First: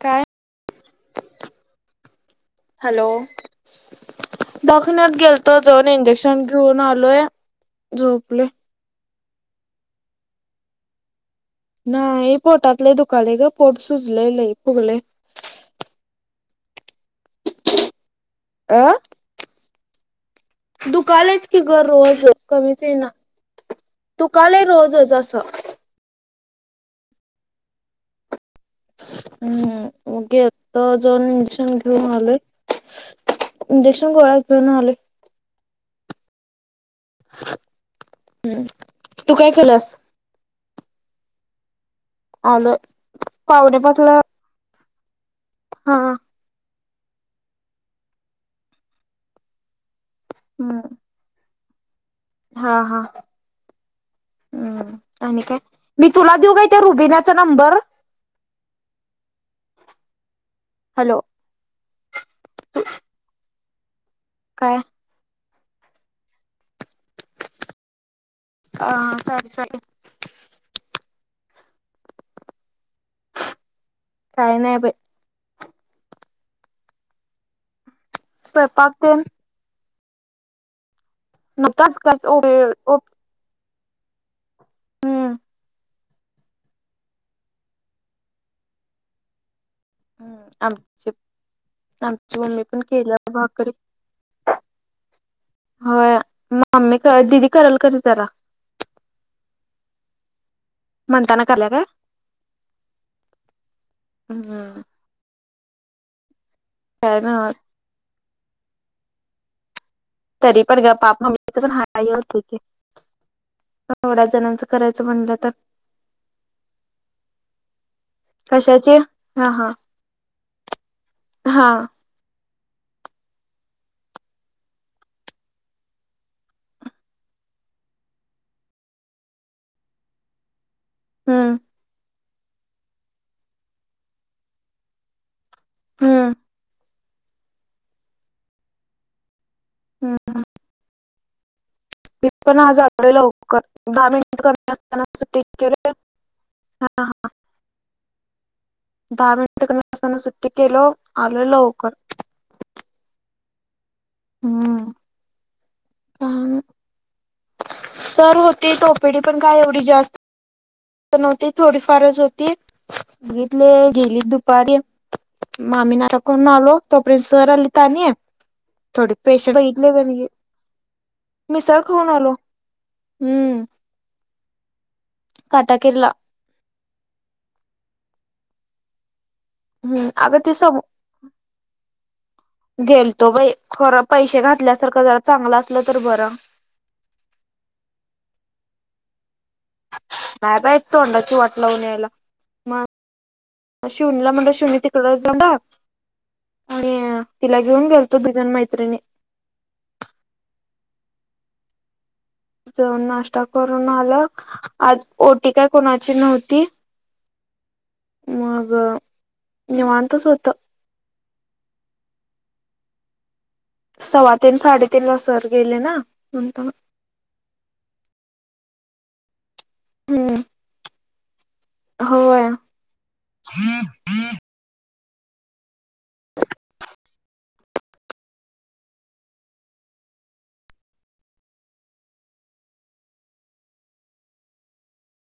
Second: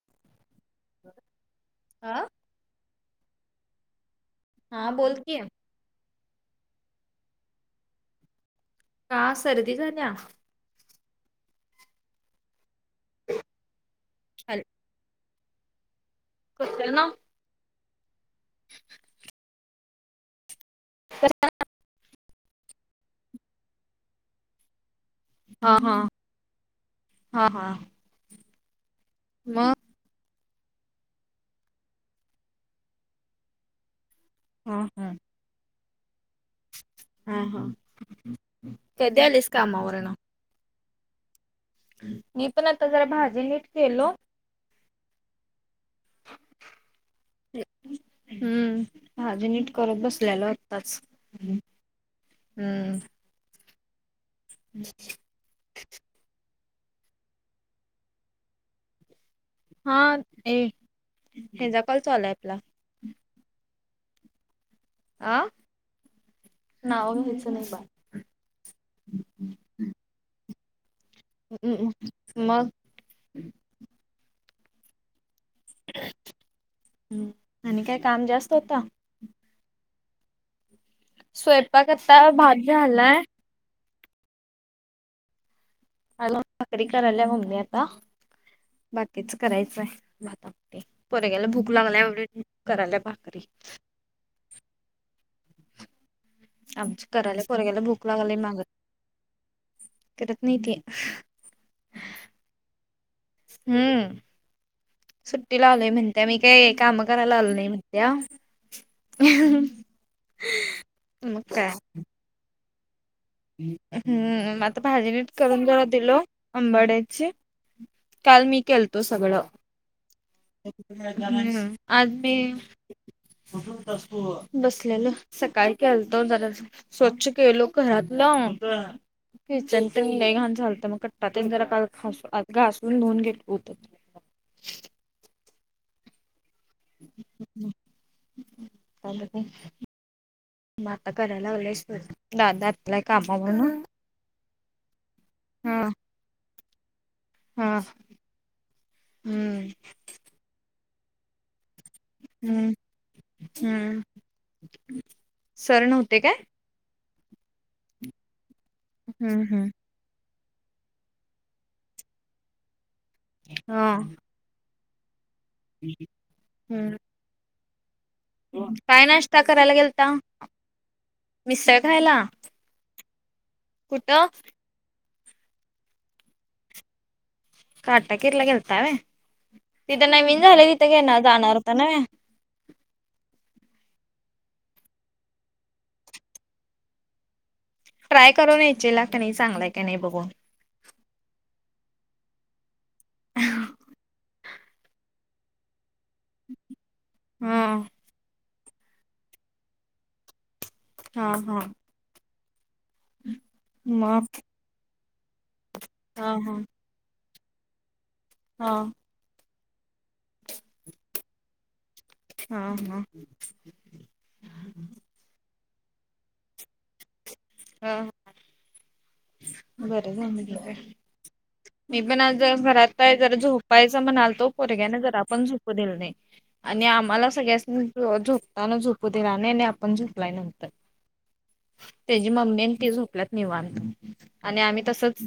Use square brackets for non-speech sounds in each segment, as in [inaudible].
काय? आं? हॅलो हा बोल दवाखान्यात की गेलतो. जाऊन इंजेक्शन घेऊन आलोय झोपलोय. का सर्दी झाल्या? नाही पोटात लय दुखायला ग पोट सुजलय लयी फुगलय. कशान? आ.? दुखायलच ग की रोज कमीच येईना दुखायला रोजच असं. हा हा हा हा..... मग हम्म मग गे तो जाऊन इंजेक्शन घेऊन आलोय इंजेक्शन गोळ्या घेऊन हा आलोय. हा..... हा हा हम्म कधी तू आलीस काय केल्यास? कामावर न? मी पण आलोय आता जरा भाजी नीट पावणे केलो. पाचला हा... हम्म... भाजी निट करत बसलेलो हम्म आताच. हा हा. हम्म नाही. [unintelligible] आणि काय मी तुला देऊ का त्या रुबिनचा नंबर? हा दे. हॅलो... हे जा कॉल चालूय आपला काय? आ नाव घ्यायचं नाही बाळ आ सॉरी सॉरी हम् मग काय नाही बाई. ह् आणि काय काम जास्त होता? स्वयंपाक तेन स्वयंपाक नव्हताच आता काच ओ भात झालाय. हम्म् हॅलो भाकरी करायला मम्मी आता बाकीच करायचंय. भाता आमटी आमची पोरग्याला भूक लागला आमची म्हणुन मम्मी पण करायला केल्या भाकरी होय. मम्मी आमची करायला दिदी करल पोरग्याला कधी भूक जरा लागलय माग करत नाही ती. म्हणतान करायल्या काय? हम्म हम्म सुट्टीला आलोय म्हणताय मी काय काम काय करायला नव्ह आलो नाही म्हणत त्या तरी पण ग पाप मम्मीच पण हाल लई होतय की- एवढ्या हम्म मग जणांच आता करायचं भाजी नीट म्हणलं तर करून जरा दिलो. आंबाड्याची काल मी कशाची केलतो सगळं. हा हा हा हम् आज बी बसलेलं सकाळी केलतो जरास स्वच्छ केलो घरात. ल किचन तेन लयी घाण झालत मग कट्टा तेन हम्म जरा काल खास घासून धुऊन घेत होत हम्म काय करताय हम्म मग आता करायला लावलास मी पण आज आलोय लवकर दहा मिनिट कमी असताना सुट्टी हा केलोय हा हा हा दहा हम्म मिनिट असताना सुट्टी टि केलो आलोय लवकर. हम्म हम्म सर नव्ह ह सर होती तोपेडी पण हम्म काय हम्म एवढी जास्त नव्हती थोडी फारच होती बघितले हा गेली दुपारी मामी नाक नालो हम्म त प्रिनसर अ लिता निय काय थोडे नाश्ता पैसे करायला घेतले गेलता? मिसळ खाऊन आलो हम्म कुठ काटा केेरला काटाकिरला गेलतव तथ हम्म अगं नवीण ते झाले त सम त्यागे ना जाणारता नव गेलतो बाई खर पैसे घातल्यासारखं जरा चांगलं असलं तर बरं ट्राय करून यायची लाट नाही चांगलाय काी नाही बघून हा बाई तोंडाची वाट लावून यायला मग शिवानी ला म्हणल श ड जा आणि हा तिला घेऊन गेल तो दुजण मैत्रिणी हा हा त नाश्ता करून आलं मग आज ओटी काय कोणाची हा हा नव्हती मग हा निवतच होत हा हा सव्वातीन साडेतीन ला सर गेले ना न अ बरं हम्म झागलं मी पण आज होय घरात जर झोपायच म्हणालतो पोरग्याने जर पण झ ल नाही आणि आम्हाला सगळ्या झुपताना झोपू दिला नाही नाही आणि आपण झुपलाय नंतर त्याची मम्मी आणि ते झोपल्यात निवान आणि आम्ही तसच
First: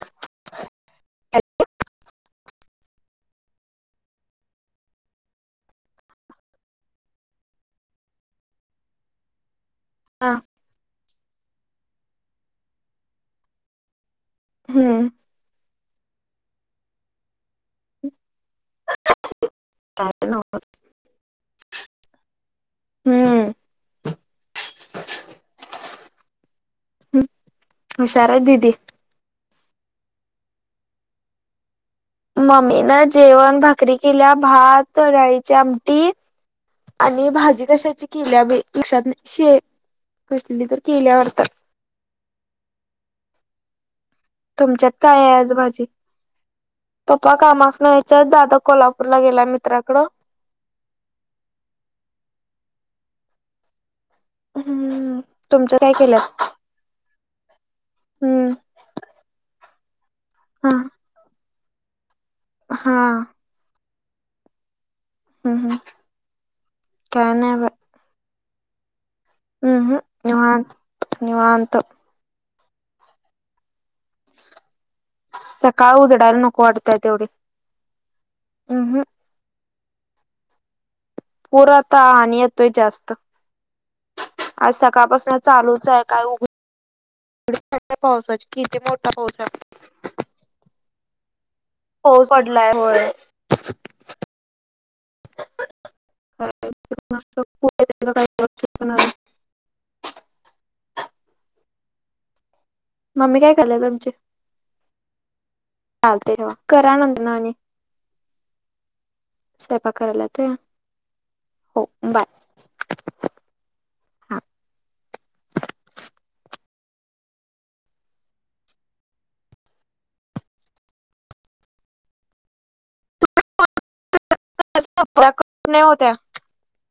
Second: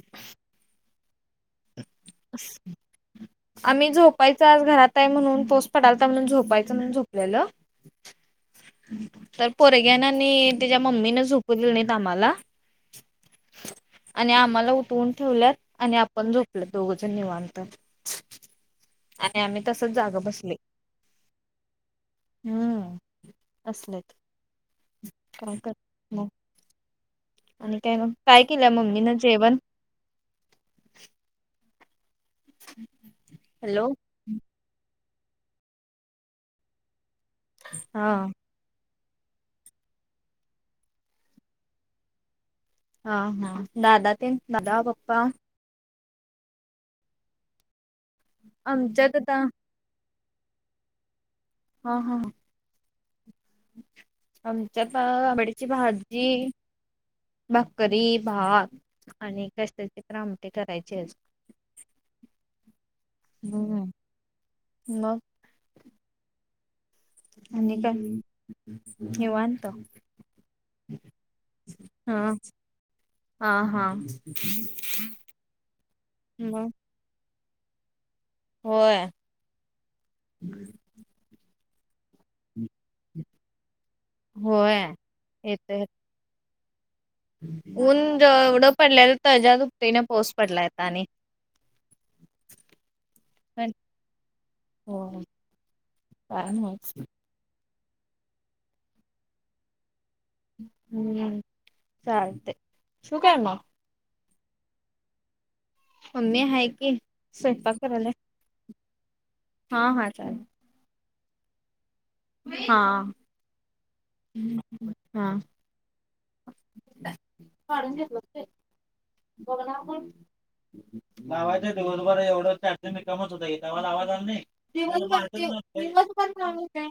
आम्ही झोपायच आज घरात आहे म्हणून पोस पडालता म्हणून झोपायच म्हणून झोपलेलं तर पोरग्याना आणि त्याच्या मम्मीन झोपू नाही दिलं तमा्हाला आणि आम्हाला हम्म उठवून ठेवल्यात आणि आपण झोपल दोघ जण निवांत आणि आम्ही तसच काय जागा बसलोय नव्हच. हम्म असलेच काय कर मग हम् आणि काय मग काय केलं मम्मी ना जेवण मम्मी ना जेवण हॅलो. भाकरी केल्या भात तराळीची आमटी आणि भाजी कशाची हा केिल्या बी पक्षात शे कसली तर केल्यावरतात हा हा दादा तीन तुमच्यात काय आहे आज भाजी पप्पा कामासन च दादा कोल्हापूर आमच्यात ला आता गेला मित्राकडं हा हा आमच्यात हम्म आबडीची तुमच्या काय केल्यात भाजी भाकरी हम्म भात आणि कशाचे काम ते हा करायचे हा हम्म म हम् हम आणि काय निवांत हम्म हम्म निवांत निवांत हा हा हा मग तेवढे होय पुरात आणि येतोय जास्त आज होय सकाळपासून येतोय चालूच हाय काय उघ ऊन पावसाची जवढं किती मोठा पडल्याल पाऊस तेज्या आहे दुपटने पाऊस पडलाय आणि होय, पडलाय होय हो काय माहित [inaudible] हम्म, चालतंय ठेवू मम्मी मग? काय करालीया तुमची? चालतंय मम्मी ठेवा, आहे करा की नंतर आणी. स्वयंपाक करायला हा स्वयपाक हा कराल्यात होय, चालेल हो बाय हा हा हा, काढून घेतल्यात व्हय. बघणार कोण? लावायचं दिवसभर एवढ चार्जिंग रिकामं होता की तवा लावाय आला नाही? दिवसभर, नाही होत दिवसभर काय होतंय